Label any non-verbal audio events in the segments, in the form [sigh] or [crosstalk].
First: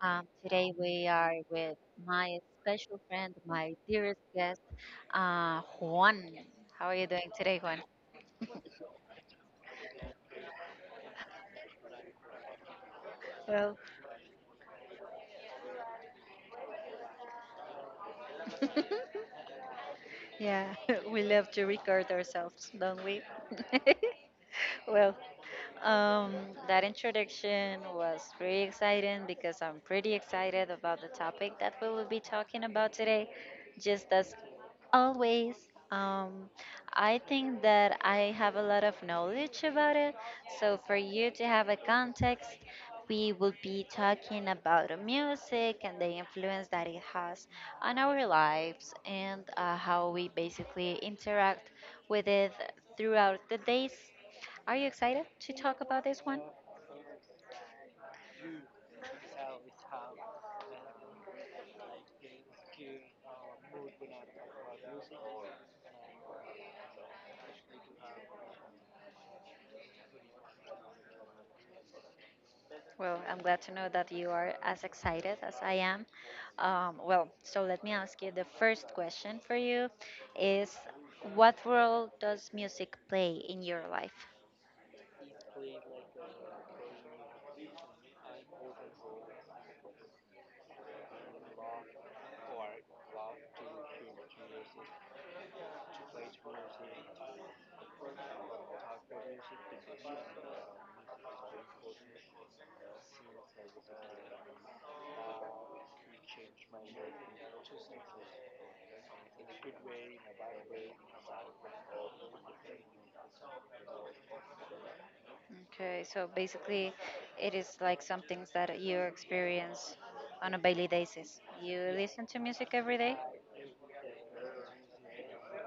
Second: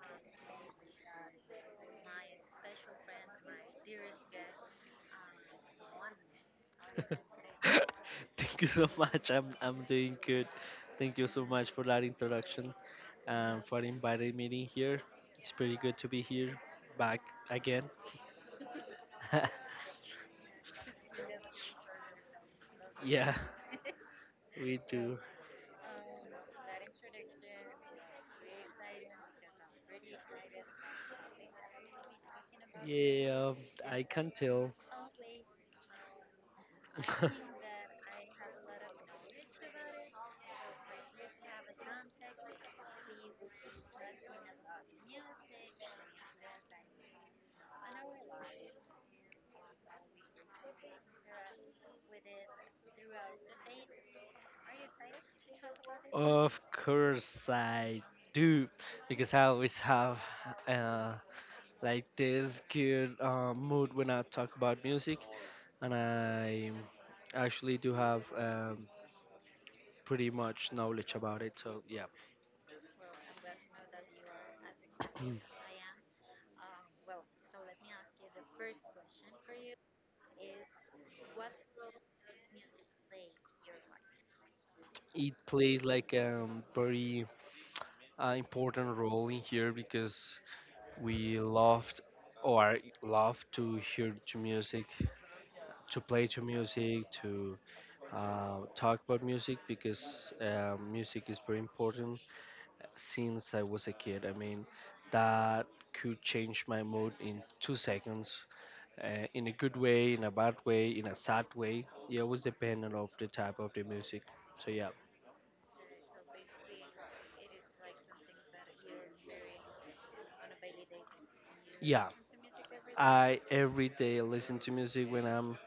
Today we are with my special friend, my dearest guest, Juan. How are you doing today, [laughs] Juan? Thank you so much. I'm doing good. Thank you so much for that introduction and Well, for inviting me in here. It's pretty good to be here back again. [laughs] yeah, [laughs] we love to record ourselves, don't we? Yeah, we Well, do. Um, that introduction was pretty exciting because I'm pretty excited about the topic that we will be talking about today. Yeah, I Just can as tell. always, um, I think that I have a lot of knowledge about it. So, for you to have a context, we will be talking about music and the influence that it has on our lives, and how we basically interact with it throughout the days. Are you [laughs] excited to talk about this one? Of course I do, because I always have uh, like this good mood when I talk about music, and I actually do have pretty much knowledge about it. So yeah, Well, I'm glad to know that you are as excited as [clears throat] I am. Well, so let me ask you. The first question for you is, what role does music play in your life? it plays like a very important role in here because we loved or love to hear to music, to play to music, to talk about music because music is very important since I was a kid. I mean, that could change my mood in 2 seconds, in a good way, in a bad way, in a sad way. Yeah, it always dependent of the type of the music. So yeah, Okay, so basically, it is like some things that you experience on a daily basis. You yeah. listen to music every day? I every day listen to music when I'm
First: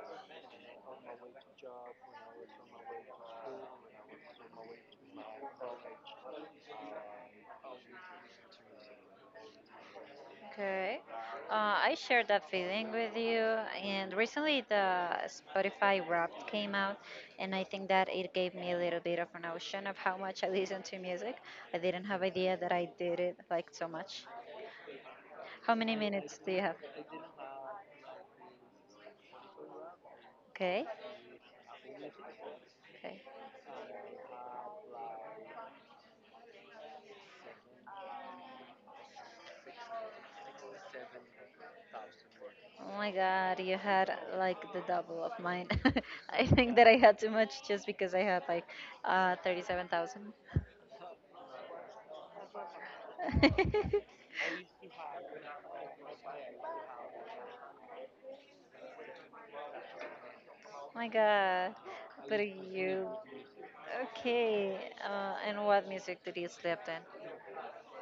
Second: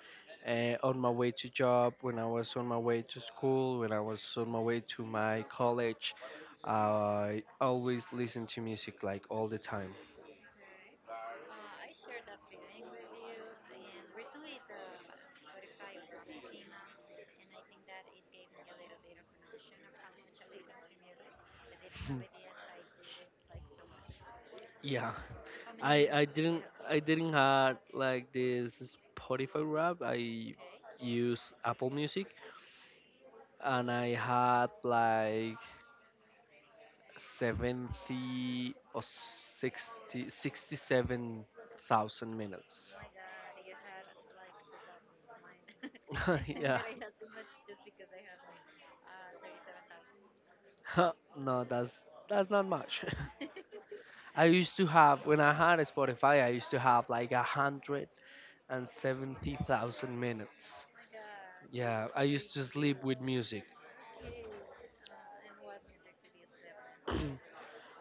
on my way to job, when I was on my way to school, when I was on my way to my college. I always listen to music like all the time. Okay. I share that feeling with you. And recently, the Spotify Wrapped came out, and I think that it gave me a little bit of an notion of how much I listen to music. I didn't have idea that I did it like so much. Yeah, How many I I minutes do you didn't have? I didn't have like this Spotify rap. I Okay. use Apple Music Okay. and I had like 70 or sixty-seven thousand minutes. Oh my God, you had like the double of mine. [laughs] I [laughs] think Yeah. that I had too much just because I had like [laughs] 37,000. No, that's not much. [laughs] I used to have when I had Spotify, I used to have like 170 thousand minutes. [laughs] My God. Yeah, I But used to sleep you with music. Okay, and what music did you sleep in?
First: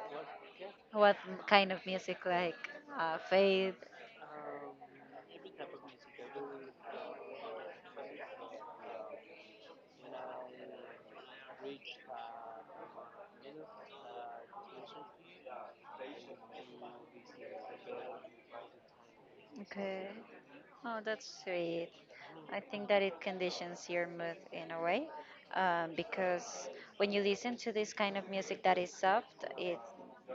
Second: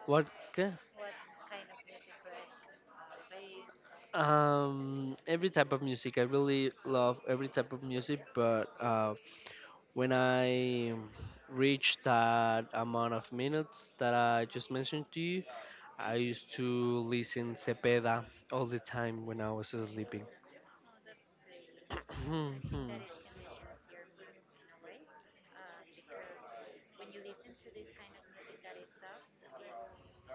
What? ca- What kind of music, like faith? Every type of music. I really love every type of music, but when I reached that amount of minutes that I just mentioned to you, I used to listen Cepeda all the time when I was Okay. sleeping. Oh, that's sweet. I think that Mhm. it conditions your mood in a way, because when you listen to this kind of music that is soft, it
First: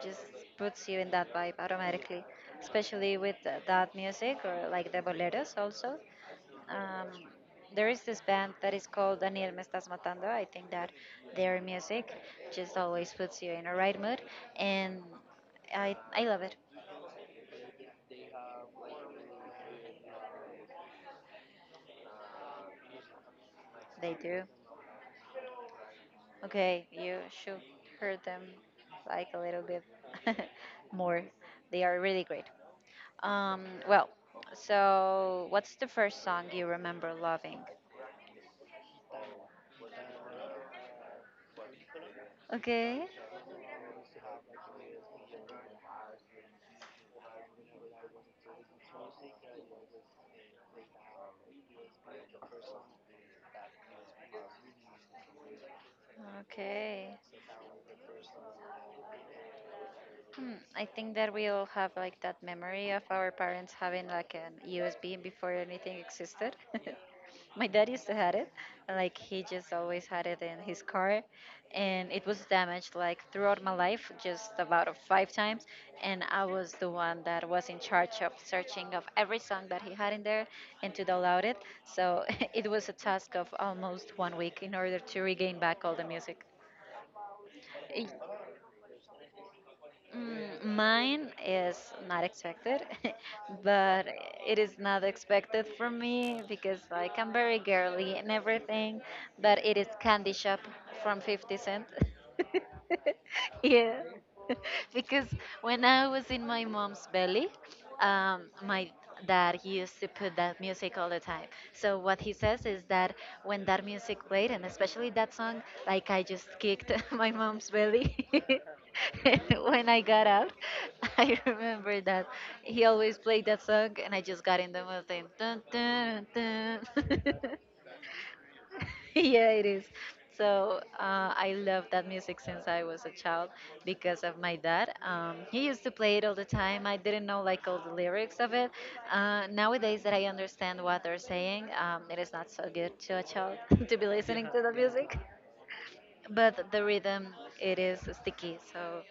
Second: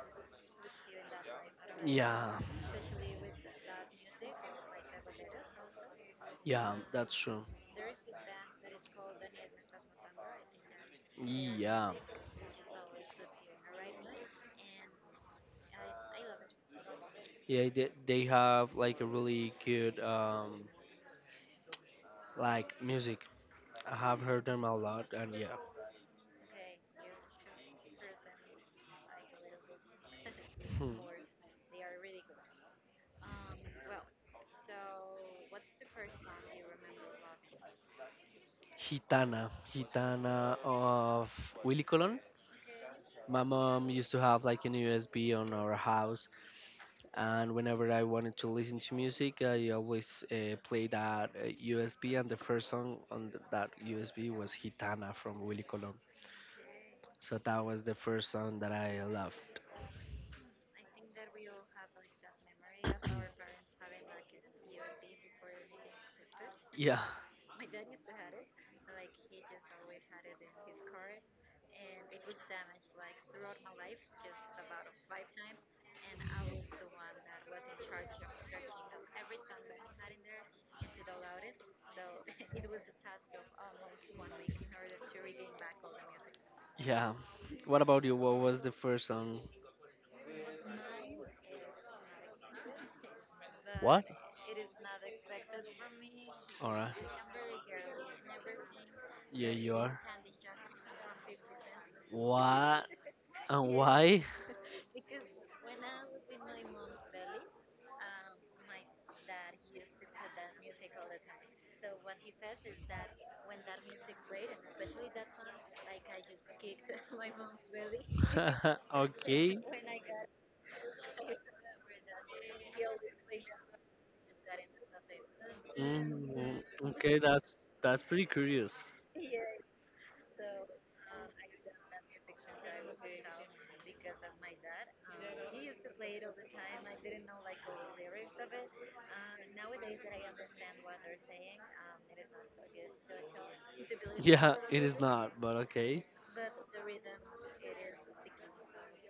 just puts you in that vibe automatically, Yeah. especially with that music or like the boleros also. Yeah, Um, that's true. there is this band that is called Daniel Me Estás Matando. I think that their Yeah. music just always puts you in a right mood, and I love it. Yeah, they have like a really good like music. I They have do. heard them a lot and yeah. Okay, you should hear them like a little bit [laughs] Hmm. more. They are really great. Well, so what's the first song you remember loving? Gitana of Willy Colon. Okay, My mom used to have like an USB on our house, and whenever I wanted to listen to music, I always play that USB. And the first song on that USB was Gitana from Willy Colon. okay. So that was the first song that I loved. Hmm, I think that we all have like that memory of our parents having like an USB before anything existed. [laughs] Yeah, My dad used to had it, like he just always had it in his car, and it was damaged like throughout my life, just about of five times, and I was the one that was in charge of searching of every song that he had in there and to download it. So [laughs] it was a task of almost one week in order to regain back all the music. yeah. What about you? What was the first song? Mm, mine is not expected, [laughs] but it is not expected from me because Alright. like I'm very girly and everything, Yeah, but you it is are. candy shop from 50 Cent. What? [laughs] [laughs] And Yeah. why? [laughs] Because when I was in my mom's belly, my dad, he used to put that music all the time. So what he says is that when that music played, and especially that song, like I just kicked [laughs] my mom's belly. [laughs] [laughs] And Okay. when I got out, [laughs] I remember that he always played that song, and I just got in the mood. Dun, dun, Mm, dun, okay, dun. that's [laughs] that's pretty curious. [laughs] Yeah, it is. So I love that music since I was a child because of my dad. He used to play it all the time. I didn't know like all the lyrics of it. Nowadays that I understand what they're saying, it is not so good to a child [laughs] to be listening Yeah, to the it is music. not, but okay. But the rhythm, it is sticky, so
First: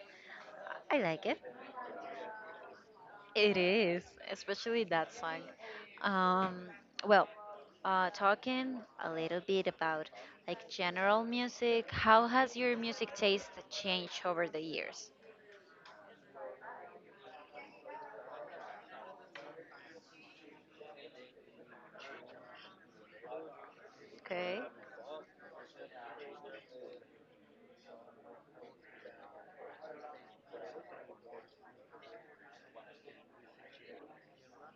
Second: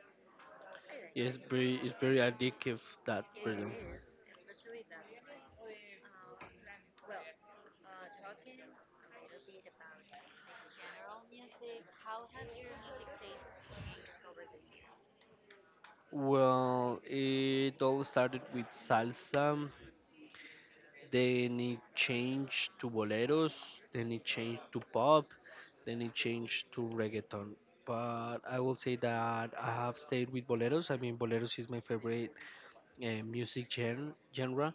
I like It's it. very it's very addictive that It rhythm. is, especially that song. Um, well, talking a little bit about like general music, how has your music taste changed over the years? Well, it all started with salsa. They need change to boleros. They need Okay, change to pop. They need change to reggaeton. But I will say that I have stayed with boleros. I mean, boleros is my favorite music genre.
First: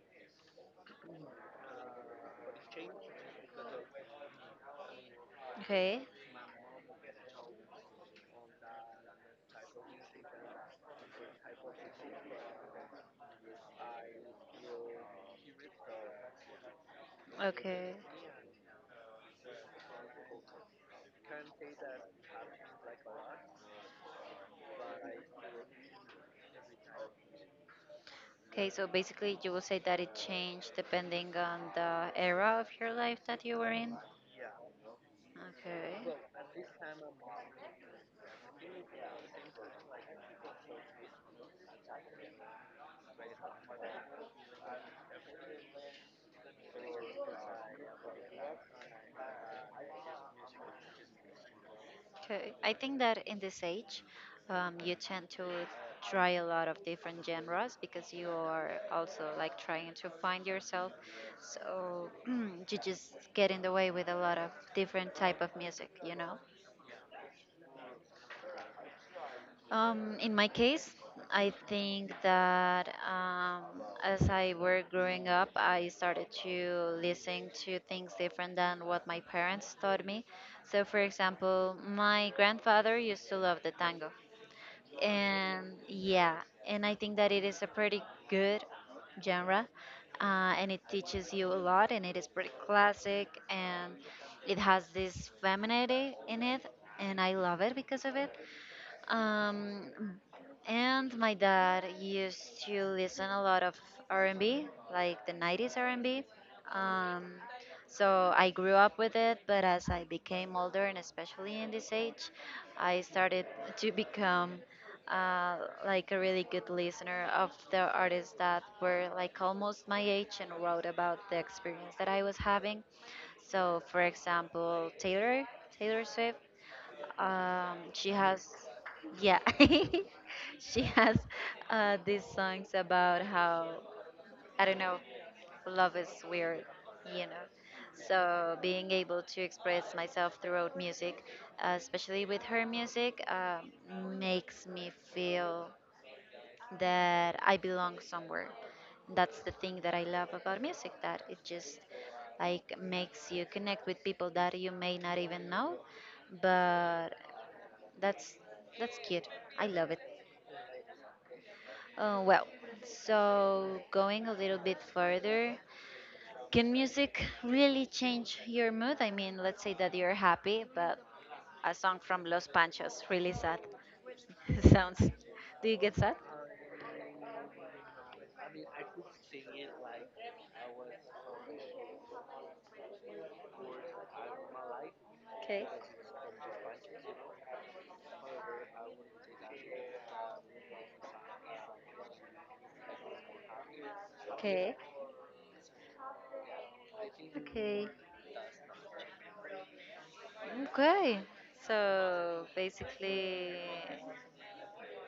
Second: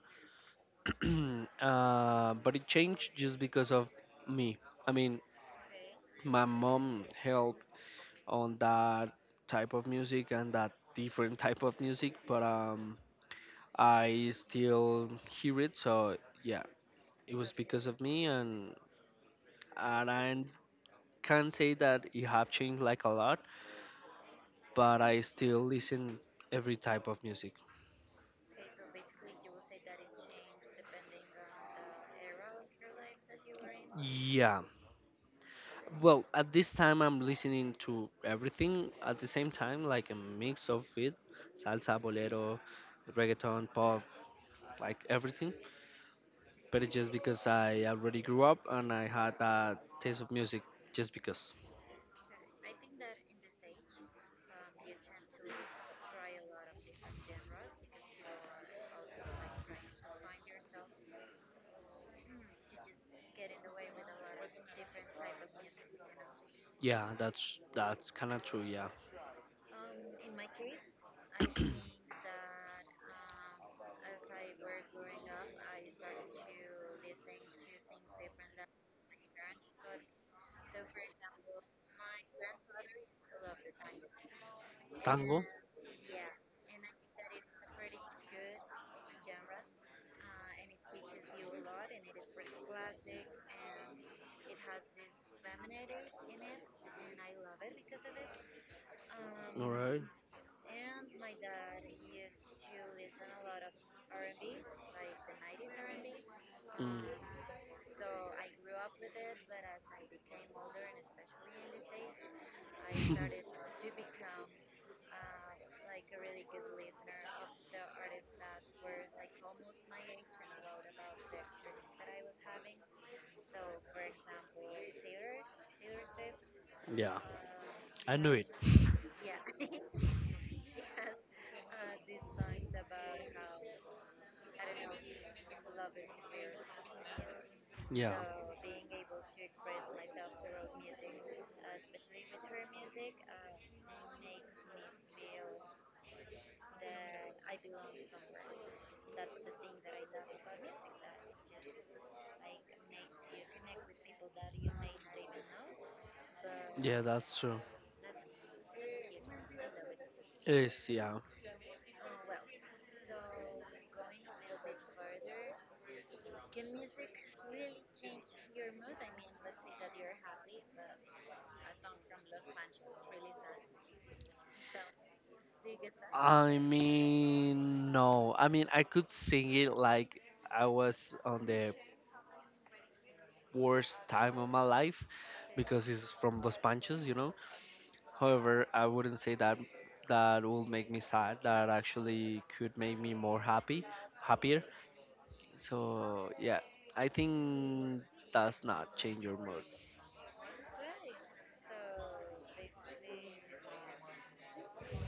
[clears throat] But it changed just because of me. I mean, okay, my mom helped on that type of music and that different [laughs] type of music, but I still hear it. So yeah, it was because okay. of me, and I can say that it have changed like a lot, but I still listen every type of music. Okay, so basically, you will say that it changed depending on the era of your life that you were in. Yeah. Okay. Well, at this time I'm listening to everything at the same time, like a mix of it, salsa, bolero, reggaeton, pop, like everything. But it's just because I already grew up and I had that taste of music just because. Okay. I think that in this age, you tend to try a lot of different genres because you are also like trying to find yourself. So [clears throat] you just get in the way with a lot of different type of music, you know. Yeah, that's kind of true, yeah. In my case, I think that as I were growing up, I started to listen to things different than what my parents taught me. So, for example, my grandfather used to love the tango. Tango. And yeah, and I think that it is a pretty good genre, and it teaches you a lot, and it is pretty classic, and it has this femininity in it, and I love it because of it. All um, right. and my dad used to listen a lot of R&B, like the 90s R&B. Mm. Um, so I grew up with it, but as I became older, and especially in this age, I started [laughs] to become uh, like a really good listener of the artists that were like almost my age and wrote about the experience that I was having. So, for example, Taylor Swift. Yeah, She I knew has, it. [laughs] yeah, [laughs] she has these songs about how, I don't know, love is weird, you know. Yeah. So being able to express myself throughout music, especially with her music, makes me feel that I belong somewhere. That's the thing that I love about music. That it just like makes you connect with people that you may not even know. Yeah, But that's true. that's that's cute. I love it. It is. Yeah. Well, so going a little bit further, can music really change your mood? I mean, let's say that you're happy, but a song from Los Panchos really sad [laughs] sounds. Do you get sad? I mean, no. I mean, I could sing it like I was on the worst time of my life Okay, because it's from Los Panchos, you know. However, I wouldn't say that that will make me sad. That actually could make me more happy, happier. okay, So yeah, I okay, think does not change your mood. okay. So basically.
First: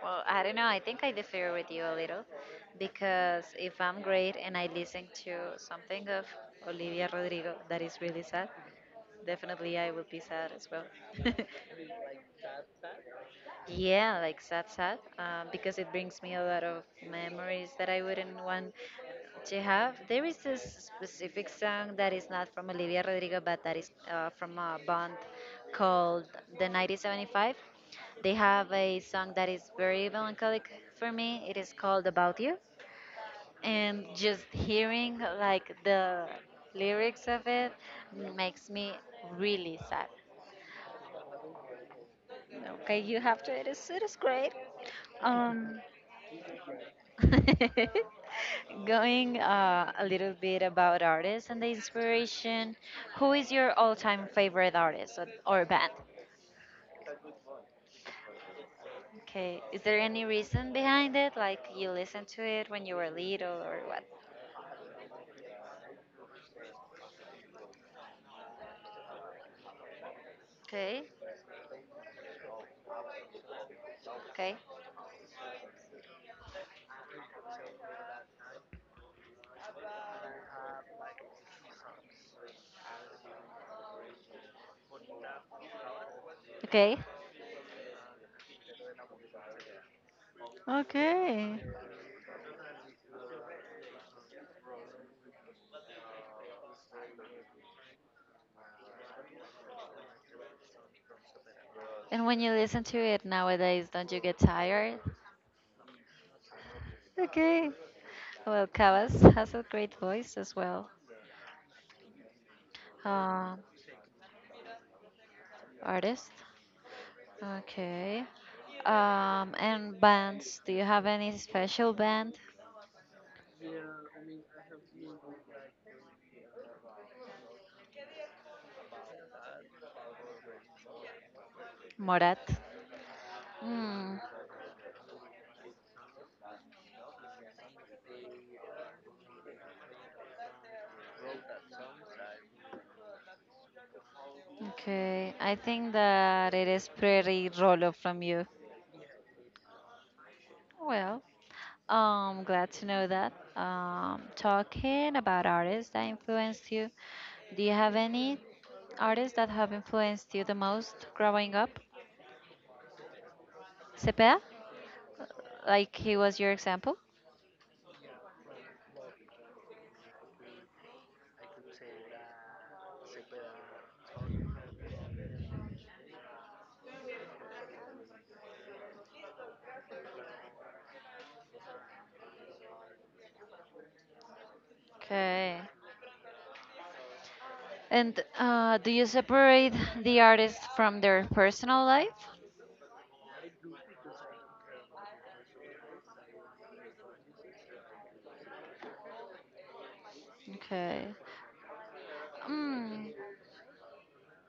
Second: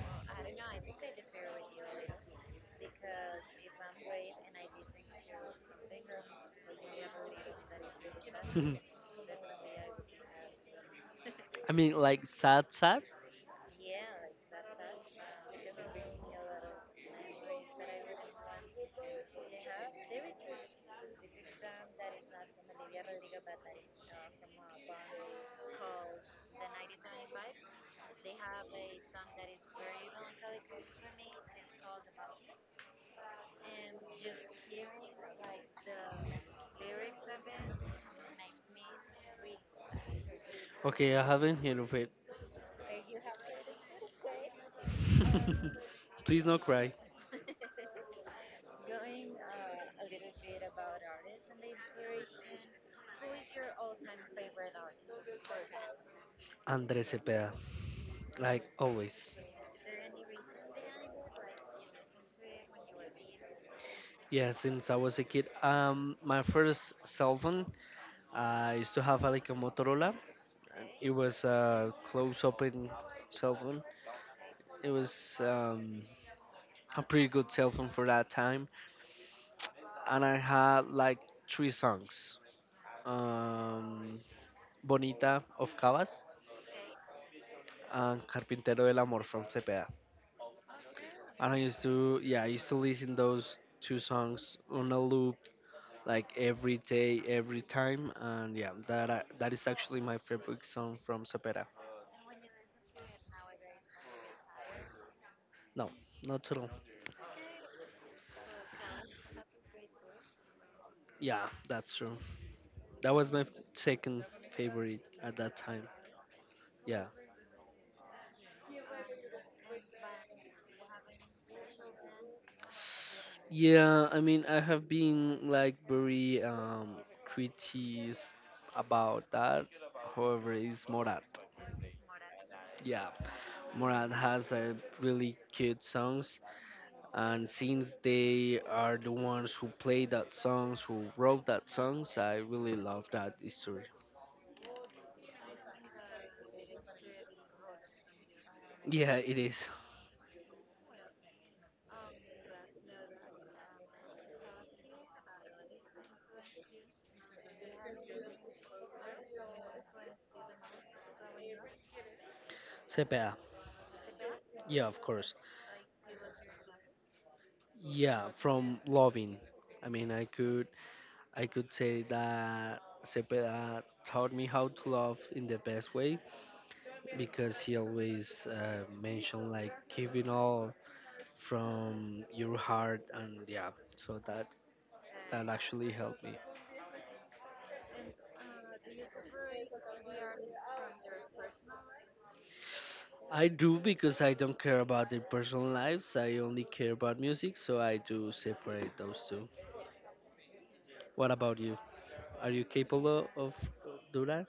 Well, I don't know. I think I differ with you a little because if I'm great and I listen to something of Olivia Rodrigo that is really sad, [laughs] definitely I will be sad as well. [laughs] I mean, like sad, sad. Yeah, like sad, sad, because it brings me a lot of memories that I wouldn't want. Jehav, there is this specific song that is not from Olivia Rodrigo, but that is from a band called The 1975. They have a song that is very melancholic for me. It is called About You. And just hearing like the lyrics of it makes me really sad. Okay, I haven't heard of it. Okay, you have to. It is great. Um, [laughs] Please no cry, [laughs] Going a little bit about artists and the inspiration, who is your all time favorite artist or band? Andres Cepeda, like always. Okay, is there any reason behind it? Like you listened to it when you were little or what? Yeah, since I was a kid, my first cell phone, I used to have like a Motorola. Okay, It was a close-open cell phone. okay, It was a pretty good cell phone for that time, and I had like three songs: um, "Bonita" of Cavas okay, and "Carpintero del Amor" from Cepeda. And I okay. used to, yeah, I used to listen those two songs on a loop like every day, every time, and yeah, that is actually my favorite song from Sopera. And when you listen to it nowadays, don't you get tired? No, not at all. Okay. Well, Kavas has a great voice as well. Yeah, that's true. That was my Um, second favorite at that time. artist. Yeah, Okay. And bands. Do you have any special band? yeah. I mean, I have been like very critics about that. However, it's Morat. Morat. Yeah, Morat Hmm. has a really cute songs. And since they are the ones who played that songs who wrote that songs, I really love that history. Okay. I think that it is pretty Rolo from you. Yeah, it is. Well, glad to know that. Talking about artists that influenced you, do you have any artists that have influenced you the most growing up? Sepia. Sepeda, Yeah, of course. like he was your example? Yeah, from loving. I mean, I could say that Sepia taught me how to love in the best way because he always mentioned like giving all from your heart. And yeah, so that Okay. actually helped me. And do you separate the artist from their personal life? I do because I don't care about their personal lives. I only care about music, so I do separate those two. Okay. What about you? Are you Mm, capable of do that?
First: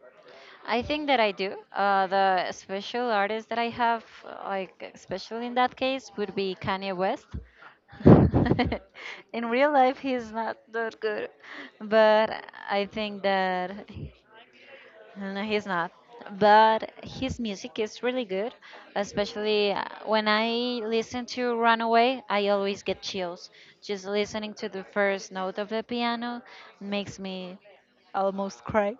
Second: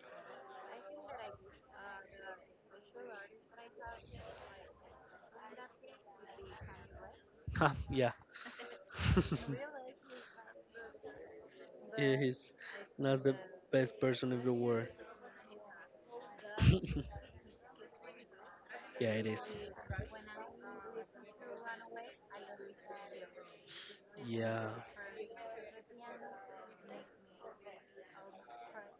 I think that I do. The special artist that I have, like special in that case, would be Kanye West. Huh, yeah. [laughs] In [laughs] real life, he's not that good, Yeah, but he's I not think the that. best person in the world. No, he's not. But [laughs] his music is really good, Yeah, it is. especially when I listen to Runaway, I always get chills. Just listening Yeah. to the first note of the piano makes me almost cry.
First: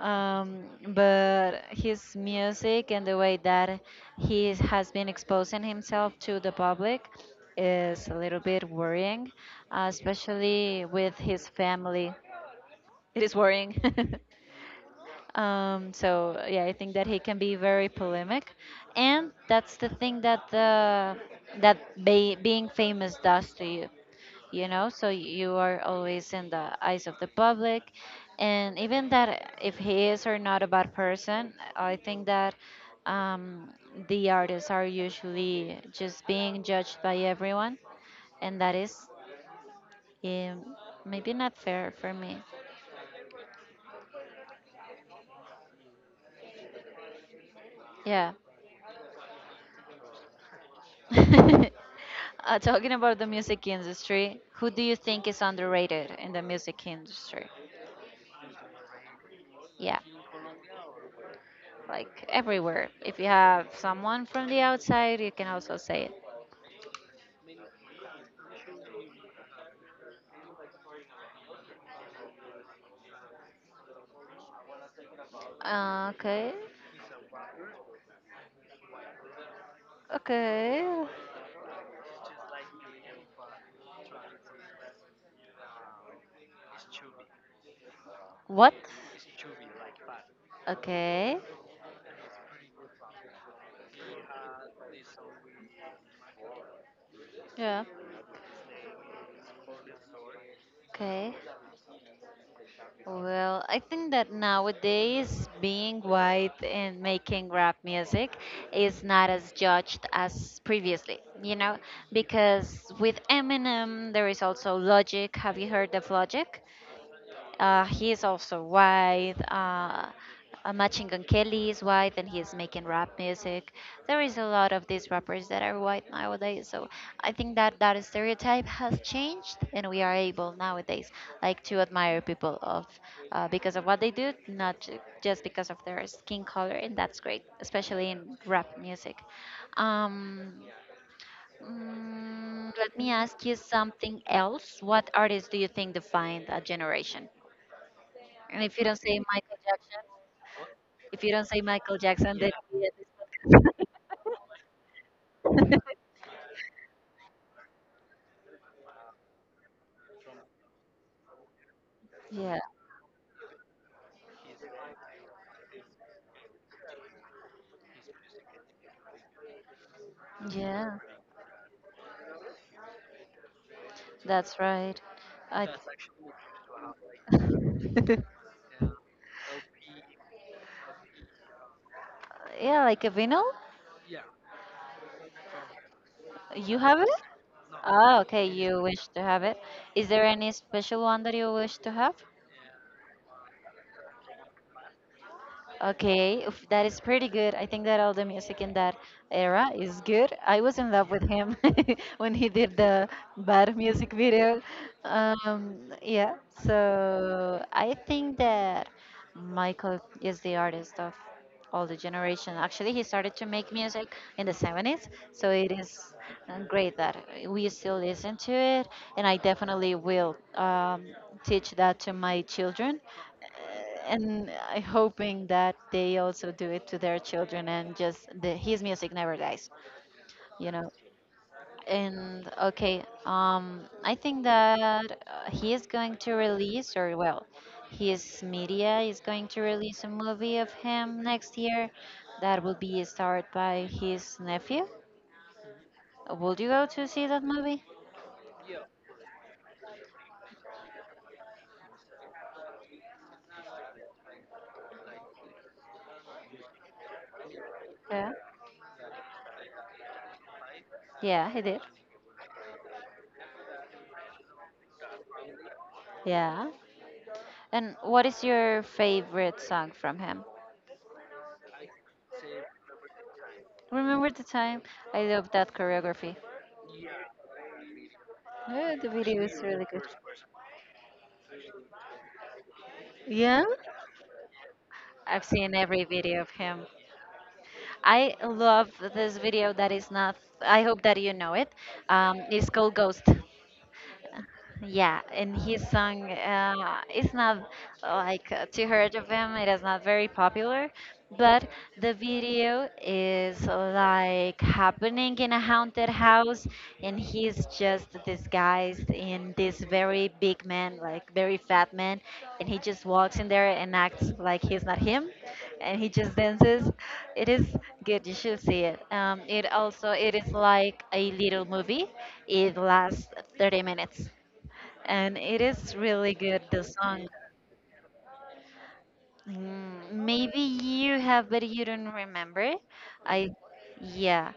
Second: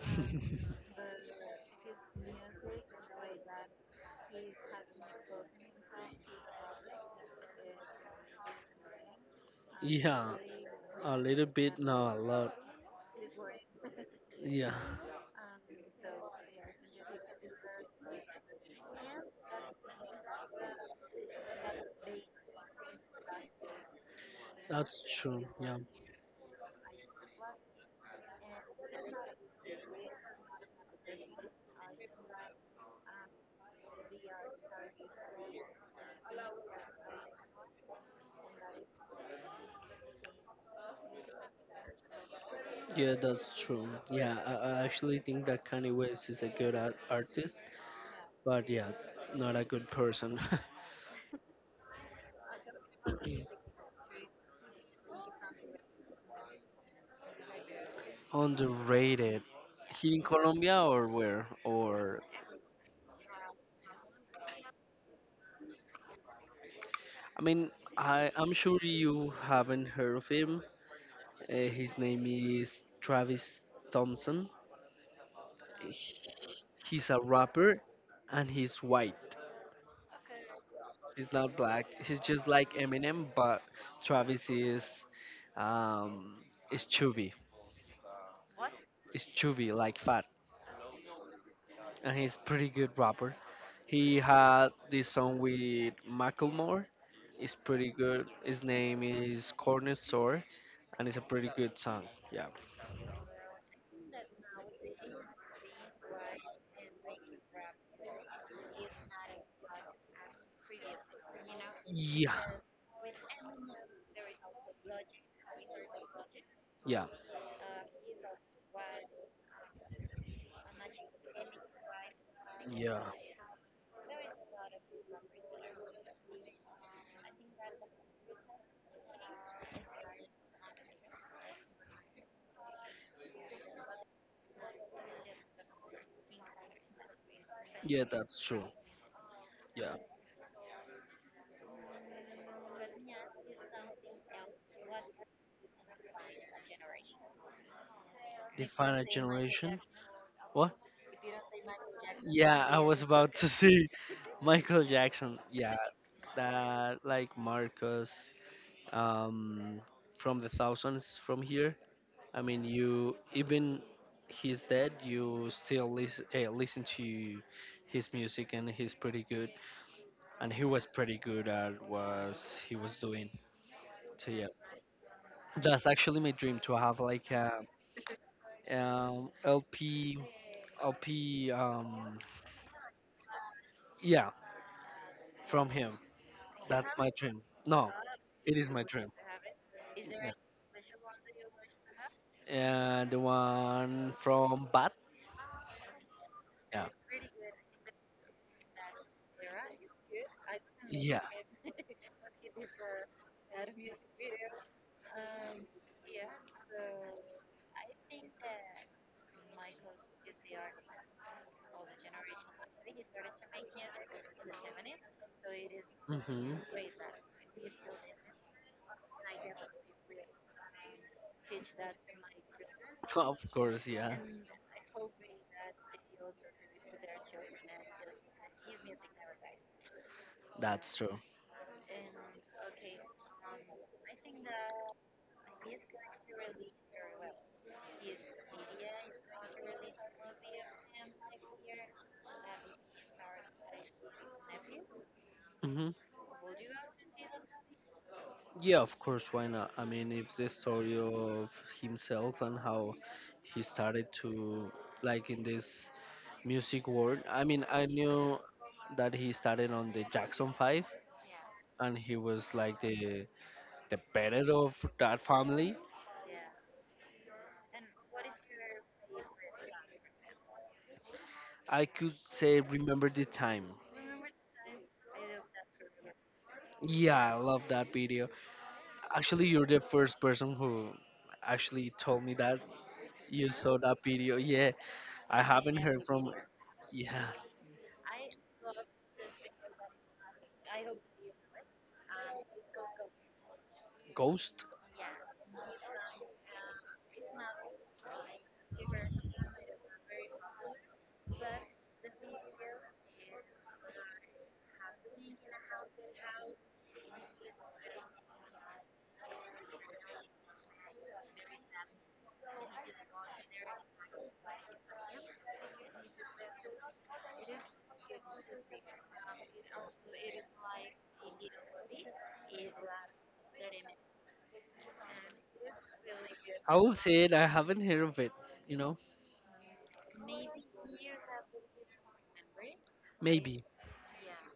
[laughs] but his music and the way that he has been exposing himself to the public is a little bit worrying, Yeah. especially with A little his bit, family. no, a lot. It is worrying. [laughs] Yeah. So yeah, I think that he can be very polemic, and that's the thing that the that being famous does to you. You know, That's so true. you Yeah. are always in the eyes of the public, and even that if he is or not a bad person, I think that um, the artists are usually just being judged by everyone, and that is, um, maybe not fair for me. Yeah, that's true. Yeah, I actually think that Kanye West is a good artist, Yeah. but yeah, not a good person. [laughs] Talking about the music industry, who do you think is underrated in the music industry? [laughs] Underrated. Yeah, Here in Colombia or where? Or like everywhere. If you have someone from the outside, you can also say it. I mean, I'm sure you haven't heard of him. His name is Travis Thompson. Uh, H- okay, He's a rapper, and he's white. okay. He's not black. He's just like Eminem, but Travis um is chubby. What? Is chubby, like fat, Okay, and he's pretty good rapper. He had this song with Macklemore. It's yeah, pretty good. His name is Corner Store, and it's a okay. pretty good song. Yeah. Well, I think that nowadays being white and making rap music is not as judged as previously, you know, Yeah. because with Eminem there is also Logic. Have you heard of Logic? Yeah. He is also white. Uh, Machine Gun Kelly is white, and he's making Yeah. rap music. There is a lot of these rappers that are white nowadays. So I think that that stereotype has changed, and we are able nowadays, like, to admire people of because of what they do, not ju- just because of their skin color, and that's great, Yeah, especially in that's true. rap music. Yeah. Um, let me ask you something else. What artists do you think define a generation? And The if you don't final say Michael generation. Jackson, What? if you don't say Michael Jackson, yeah, then Yeah, I we end was about to [laughs] this say Michael Jackson. Yeah, podcast. that like Marcus, um, from the thousands from here. [laughs] I Yeah, mean, you even he's dead, you still listen to his music, and he's pretty good. And he was yeah, pretty good at what he was doing. So yeah, that's right. I, that's actually my dream to have like a [laughs] LP LP um yeah, like a vinyl. yeah from him. You That's have it? my dream. No, Oh, okay. it is You my wish dream. to have it. Is there any special one that you wish to have? The one from Bat. Okay, oof, that Yeah. is pretty good. I think that all the music in that era is good. I was in love Yeah. with him [laughs] when he did the bad music video. Yeah, so I think that Michael is the artist of all the generation. Actually, he started to make music in the 70s, so it is Hmm. Great that [laughs] we still listen to it, and I definitely will teach that to my children Of course, yeah. and I hoping that they also do it to their children and just his music never dies, you know. That's true. And okay, I think that he is going to release, or well, his media is going to release a movie of him next year that will be starred by his nephew. Hmm. Would you go to see that movie? Yeah, of course, why not? I mean, it's the story of himself and how he started to, like, in this music world. I mean, I Yeah. knew that he started on the Jackson 5, Yeah, he did. and he was, like, the parent of that family. Yeah. And what is your favorite song from him? I could say remember the time. Remember the time? I love that choreography. Yeah, I love that video. Oh, the video Actually, is you're the really good. first person who actually told me that you Yeah? saw that video. Yeah, I've I seen haven't every heard from, video of him. yeah, I love this video that is not, I hope that you know it. It's called Ghost. Ghost. Yeah, and his song is not like too heard of him. It is not very popular, but the video is like happening in a haunted house, and he's just disguised in this very big man, like very fat man, and he just walks in there and acts like he's not him, and he just dances. It is good. You should see it. It also it is like a little movie. It lasts 30 minutes and it is really good I the will say song. it, I haven't heard of it, you know? Mm, maybe you have but you don't remember. I, Maybe. yeah,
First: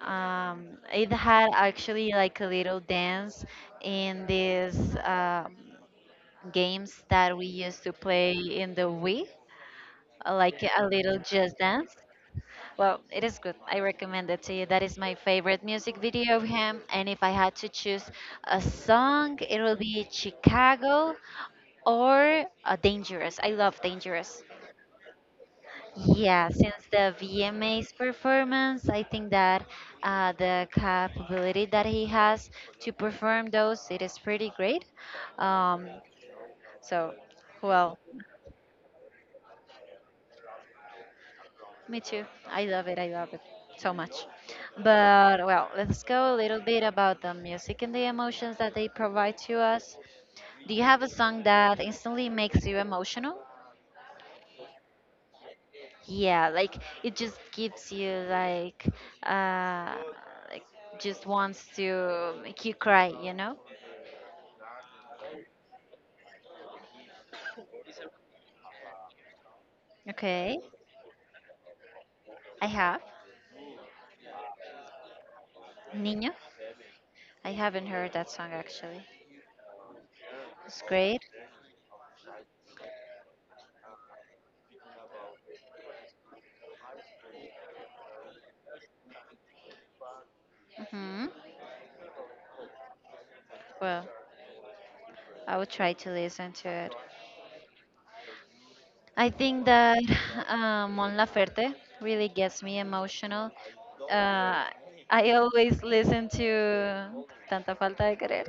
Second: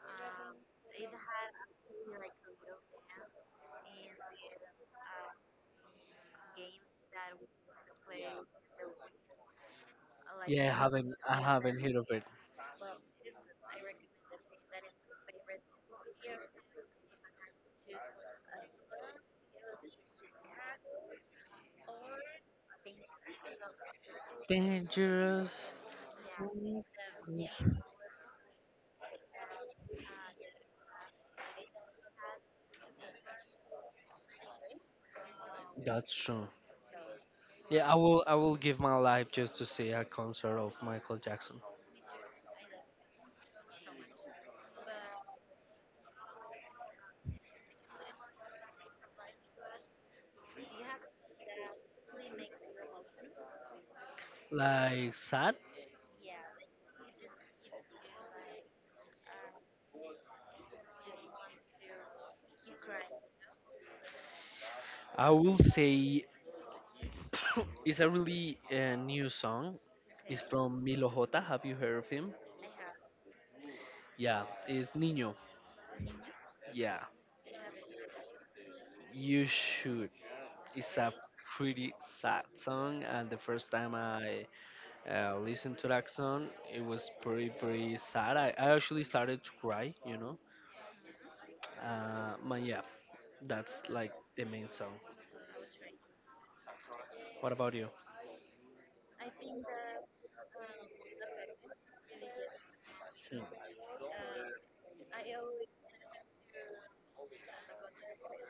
it had actually like a little dance in these games that we used to play in the wii, Like, like yeah, I a haven't little I just haven't dance. heard of it. Well, it is good, I recommend it to you. That is my favorite music video of him, and if I had to choose a song it will be Chicago or Dangerous. I love Dangerous. Dangerous. Yeah, since the Yeah. VMA's performance, I think that the capability that he has to perform those, it is pretty great. Um, That's true. so, Yeah, I well, will I will give my life just to see a concert of Michael Jackson. me too. I love it. I love it so much. But well, let's go a little bit about the music and the emotions that they provide to us. Do you have a song that instantly makes you emotional? Like sad? Yeah, like it just gives you uh like just wants to make you cry, you know? I will say [coughs] it's a really new song. It's Okay. from Milo J. Have you heard of him? I have. Yeah, it's Nino. Niño. Yeah, I haven't heard that song actually. you should. It's It's a great. pretty sad song, and the first time I listened to that song, it was pretty, pretty sad. I actually started to cry. Mhm. But yeah, that's Well, like the main song. I will try to listen to it. What about you? I think that [laughs] Mon Laferte really gets me Hmm. emotional. Uh, I always listen to Tanta Falta de Querer,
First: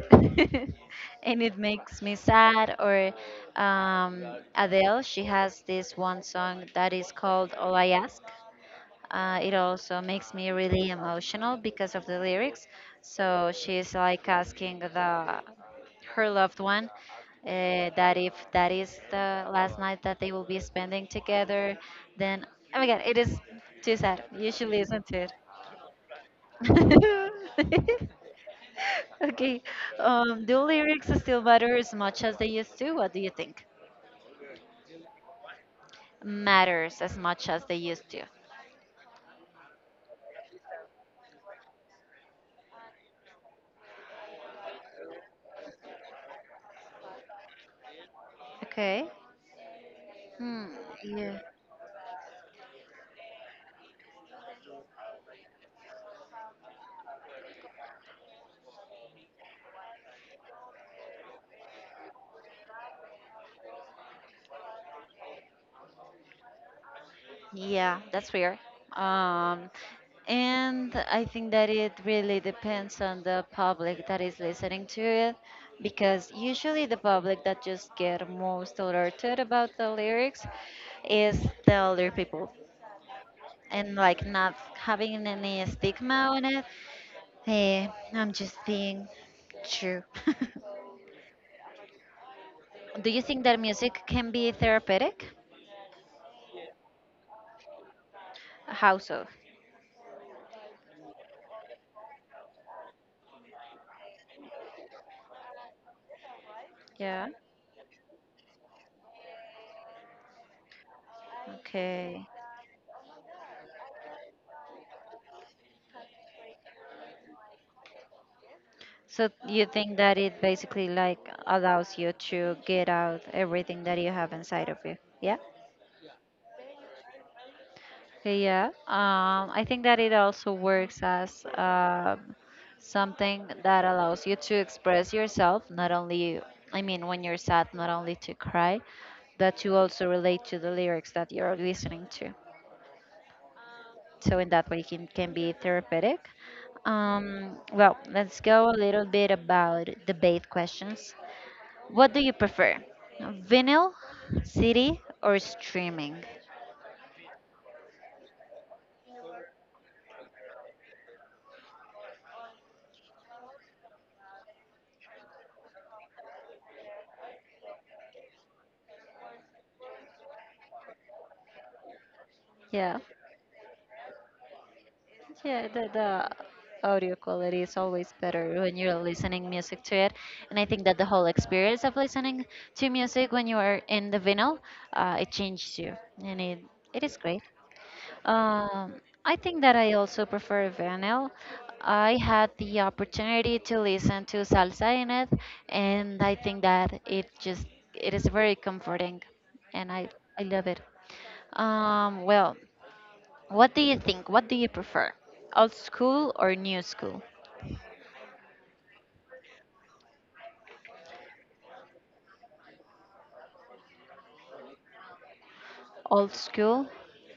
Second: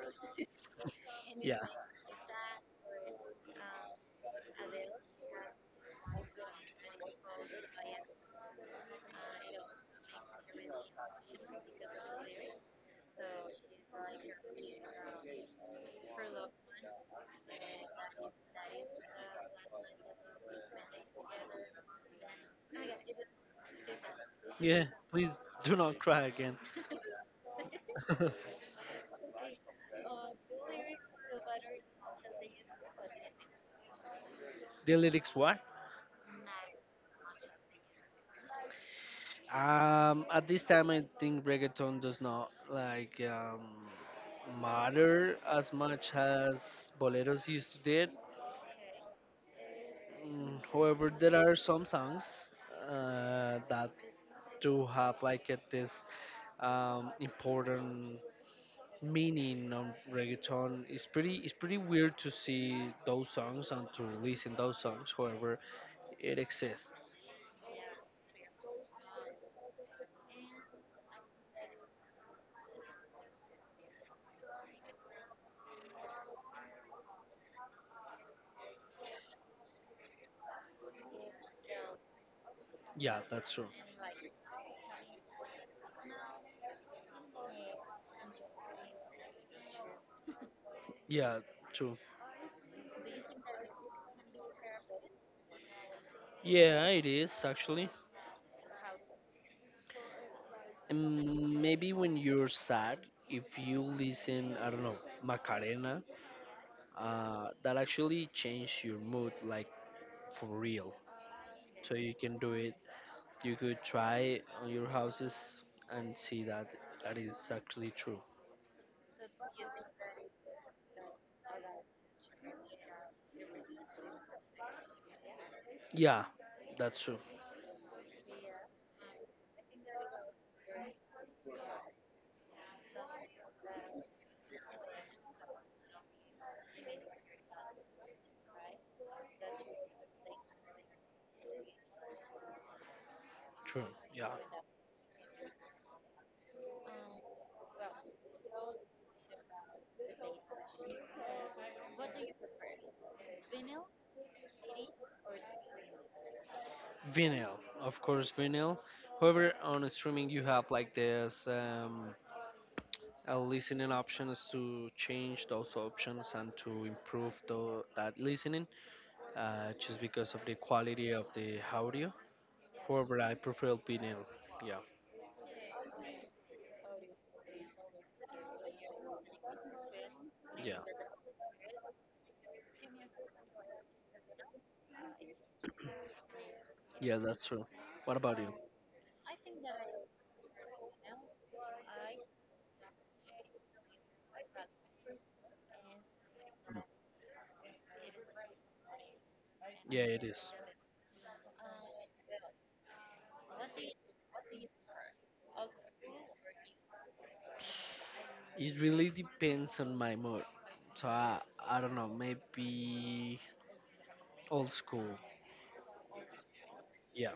[laughs] and it Yeah, makes me sad. Or Adele, she has this one song that is called All I Ask. It also makes me really emotional because of the lyrics. So she's like asking the her loved one that if that is the last night that they will be spending together, then oh my god, it is too sad. You should yeah, listen to please it. do not cry again. [laughs] Okay, do lyrics still matter as much as they used to? What do you think? [laughs] The lyrics, what? Matters as much as they used to. At this time, I think reggaeton does not like matter as much as boleros used to did. Okay. Mm, Hmm. however, there Yeah. are some songs that do have like a, this important meaning on reggaeton. It's pretty weird to see those songs and to release in those songs. However, it exists. Yeah, that's weird. Um, and I think that it really depends on the public that is listening to it, because usually the public that just get most alerted about the lyrics is the older people, Yeah, that's true. and like not having any stigma on it. Hey, I'm just being true. [laughs] Yeah, true. Do you think that music can be therapeutic? Yeah, it is actually. How so? And maybe when you're sad, if you listen, I don't know, Macarena, Yeah. That actually change your mood, like for real. So you Okay. can do it. You could try on your houses and see that that is actually true. So you think that it basically like allows you to get out everything that you have inside of you? Yeah. Yeah, that's true. Yeah. I think that it also works as something that allows you to express yourself, not only, I mean, when you're sad, not only to cry, but you also relate to the lyrics that you're listening to. True. Yeah, So in that way, it can be therapeutic. Well, let's go a little bit about debate questions. What do you prefer? Vinyl, CD, or streaming? vinyl, of course, vinyl. However, on streaming you have like this a listening options to change those options and to improve the, that listening. Just because of the quality of the audio. Yeah, However, I prefer vinyl. Yeah, yeah, the audio quality is always better when you're listening music to it, and I yeah, think that the whole experience of listening to music when you are in the vinyl, it changes you, and it yeah, is great. that's true. What about you? Um, I think that I also prefer vinyl. I had the opportunity to listen to salsa in it, and I think that it just it is very comforting, and Yeah, it I is. love it. Well, what do you think? What do you prefer, old school or new school? It really depends on my mood. So I don't know, maybe old school. Old school. Yeah,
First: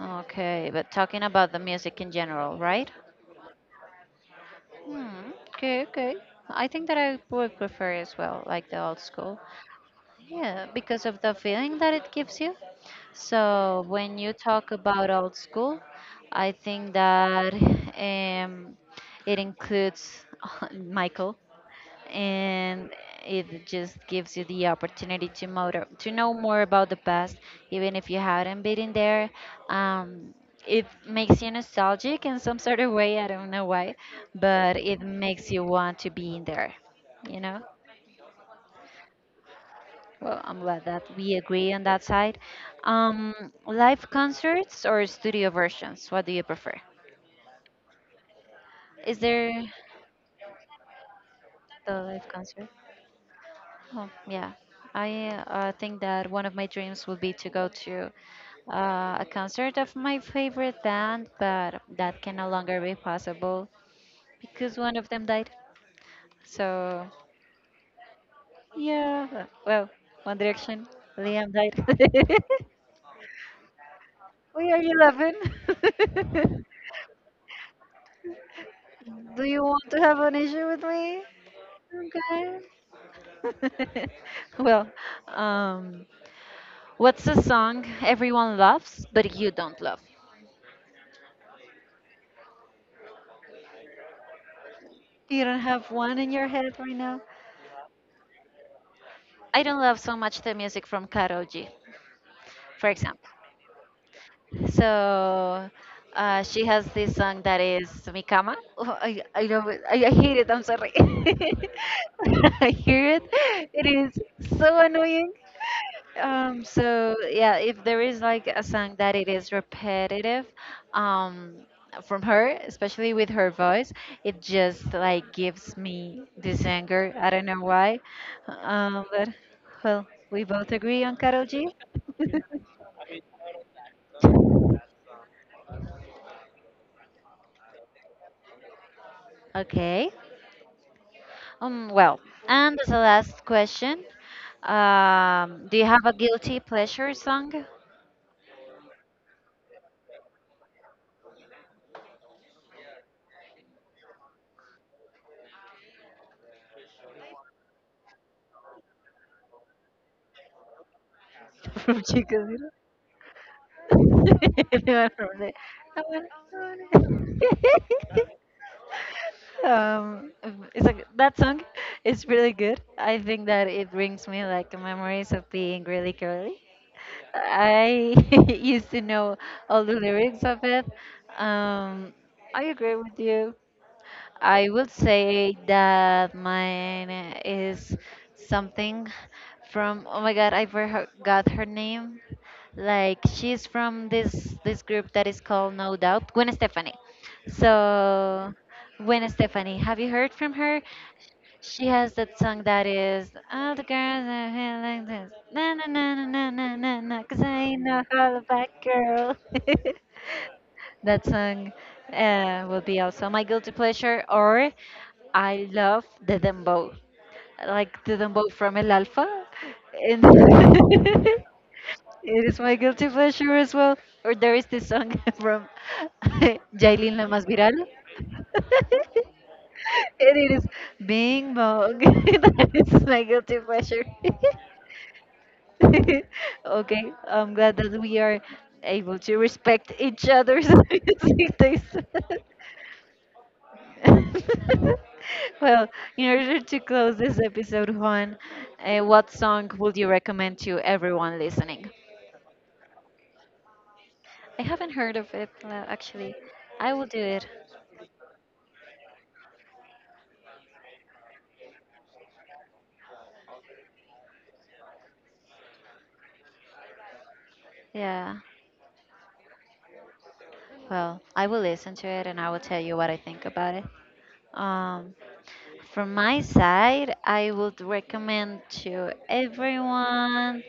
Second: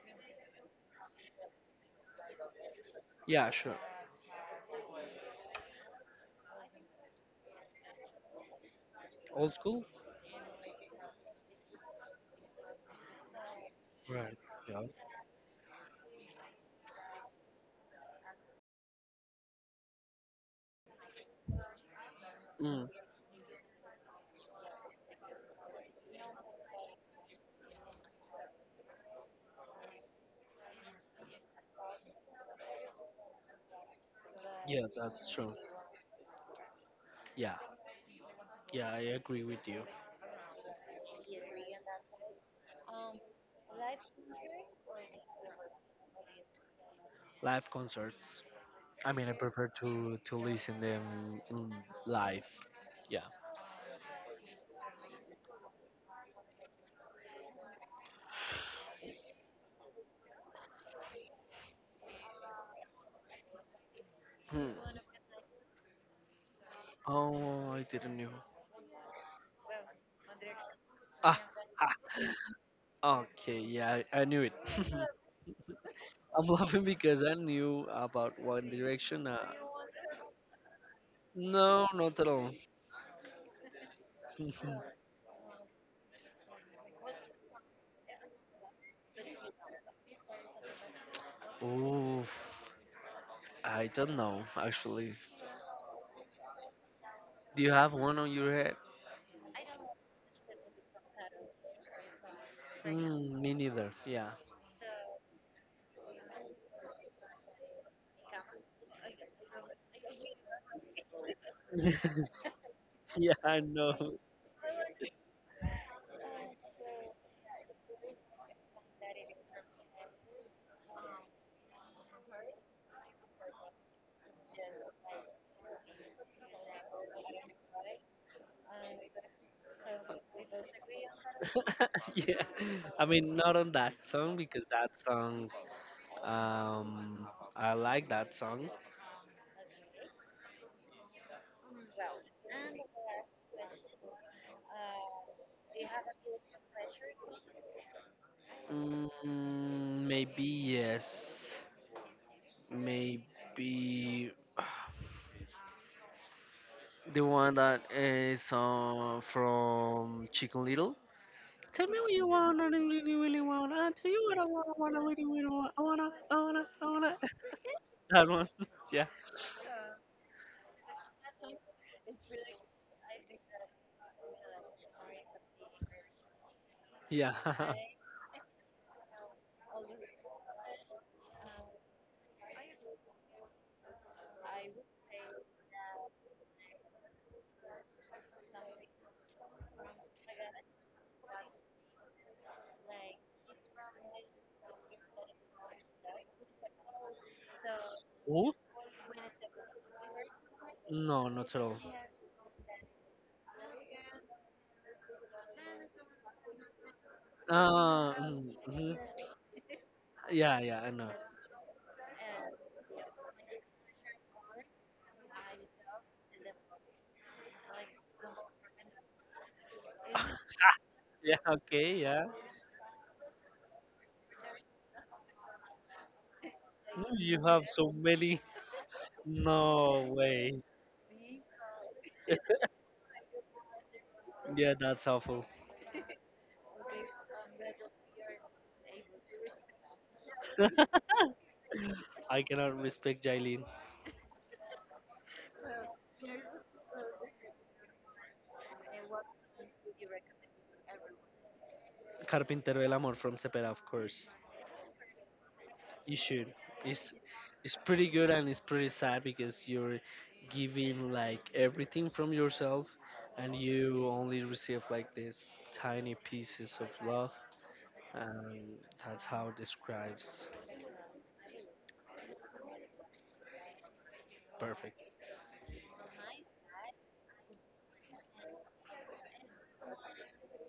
Okay, but talking about the music in general, right? yeah, sure. Hmm, okay, okay. I think that I would prefer as well, like the old school. Old school? Yeah, because of the feeling that it gives you. So when you Right. talk Yeah. about old school, I think that um, it includes [laughs] Michael, Mm, and it just gives you the opportunity to motor, to know more about the past, even if you hadn't been in there. Um, it makes you nostalgic in some sort of way. I don't know why, but yeah, it that's makes true. you want to be in there. You Yeah, know? yeah, I agree with you. Well, I'm glad that we agree on that side. Um, Live concerts or studio versions? What do you prefer? Live concerts. I Is mean, I there prefer to listen them, the live live. concert? Yeah. Oh, yeah. I think that one of my dreams would be to go to a concert of my favorite band, but that can no longer be possible Hmm. because one of them died. So, Oh, I didn't know. yeah, well, One Direction, Ah, Liam died. ah, okay, yeah, I knew [laughs] it. Why are you laughing? [laughs] I'm [laughs] laughing because I knew about One Direction. Uh, Do you want to have an issue with me? no, not at all. Okay. [laughs] [laughs] Well, um, what's the song everyone loves but you don't love? Oof, I don't know actually. You don't have one in your head right now? Do you have one on your head? I don't love so much the music from Karol G, for example. Mm, me neither. Yeah. So she has this song that is Mikama. Oh, I love it. I hate it. I'm sorry. [laughs] [laughs] I hear it. Yeah, I It know. is so annoying. So yeah, if there is like a song that it is repetitive, um, from her, especially with her voice, it just like gives me this anger. I don't know why. But well, we both agree on Karol G. [laughs] [laughs] Yeah, I mean not on that song because that song, um, I like that song. Okay. Well, and as a last question, do you have a guilty pleasure song [laughs] Mm, maybe yes. Maybe. The one that is from Chicken Little. Tell me from what you Chico want, I don't really, really want. I tell you Little? what I want, [laughs] I wanna, Anyone really, from really the- want. I [laughs] I wanna, wanna- I wanna, I I wanna. [laughs] That wanna- [laughs] one. [laughs] Yeah. It's like that song is really good. I think that it brings me like memories of being really girly. Yeah. [laughs] I [laughs] used to know all the lyrics of it. um I agree with you. I would say that mine is something from oh my god, I forgot her name. Like she's from this group that is called No Doubt, Gwen Stefani. Oh, So Gwen Stefani, have you heard from her? no, not at all. She has that song that is all the girls are here like this. Na na na na na na na na, 'cause I ain't no hollaback Mm-hmm. girl. [laughs] Yeah, yeah, I know. That song will be also my guilty pleasure. Or I love the dembow, like the dembow from El Alfa, and [laughs] [laughs] Yeah, okay, yeah. it is my guilty pleasure as well. Or there is this song [laughs] from [laughs] Mm, Jailin La you Más have Viral. so many. [laughs] No And way. it is Bing Bong. [laughs] That is my guilty pleasure. [laughs] Yeah, that's awful. [laughs] Okay, I'm glad that we are able to respect each other's [laughs] [laughs] music taste. I cannot respect Jailin. [laughs] Well, in order to close this episode, Juan, what song would you recommend to everyone listening? Carpintero el Amor from Cepeda, of course. I haven't heard of it, You actually. should. I will It's do it. it's pretty good, and it's pretty sad because you're giving like everything from yourself and you only receive like these tiny pieces of love, Yeah. and that's how it describes. Well, I will listen to it and I will tell you what I think about it. Perfect. Um, From my side, I would recommend to everyone.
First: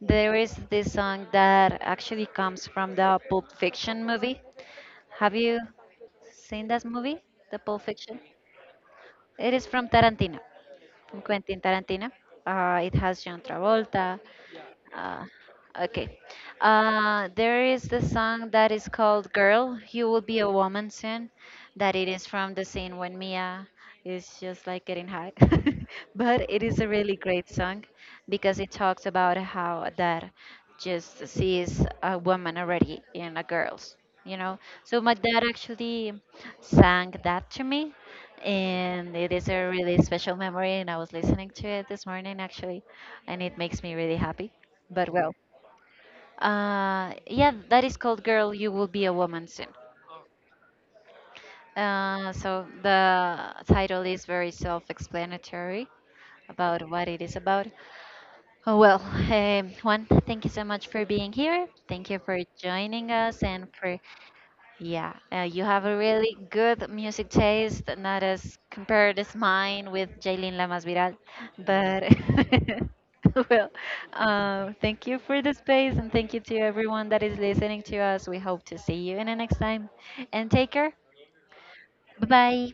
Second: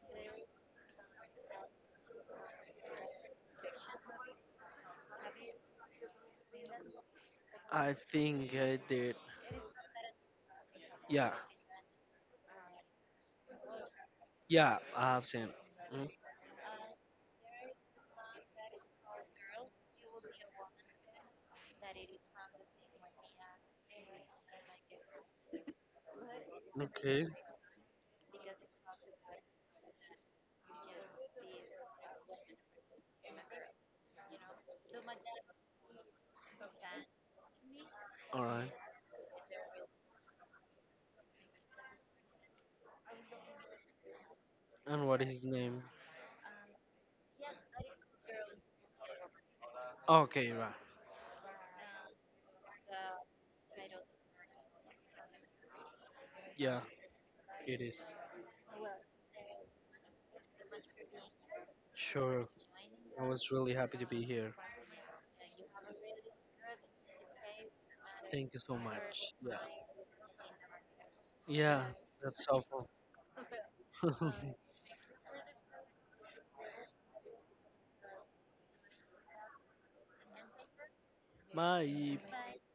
There is this song that actually comes from the Pulp Fiction movie. Have you seen that movie, the Pulp I Fiction? think I did, It is from Tarantino, from yeah. Quentin Tarantino. It has John Travolta. Yeah, I Uh, have seen. Mm, okay. There is the song that is called "Girl, You Will Be a Woman Soon," that it is from the scene when Mia is just like getting hot. [laughs] But it is a really okay. great song because it talks about how that just sees a woman already in a girl's, you know. So my dad actually sang that to me Alright. and it is a really special memory, and I was listening to it this morning actually, and it makes me really happy. And But what is well, his name? Yeah, that is called Girl You Will Be a Woman Soon. Okay, right. So the title is very self-explanatory Yeah, about what it is about. it is. Oh well, Juan, thank you so much for being here, thank you for Sure. joining I us was and really happy for. to be here. Yeah, you have a really good music taste, not Thank as you so compared as much. mine with Jaylin Lamas Viral. Yeah, But so [laughs] well, [laughs] thank you for the space and thank you to everyone that is listening to us. We hope to see you in the next time. And take care. Mas, e Bye bye.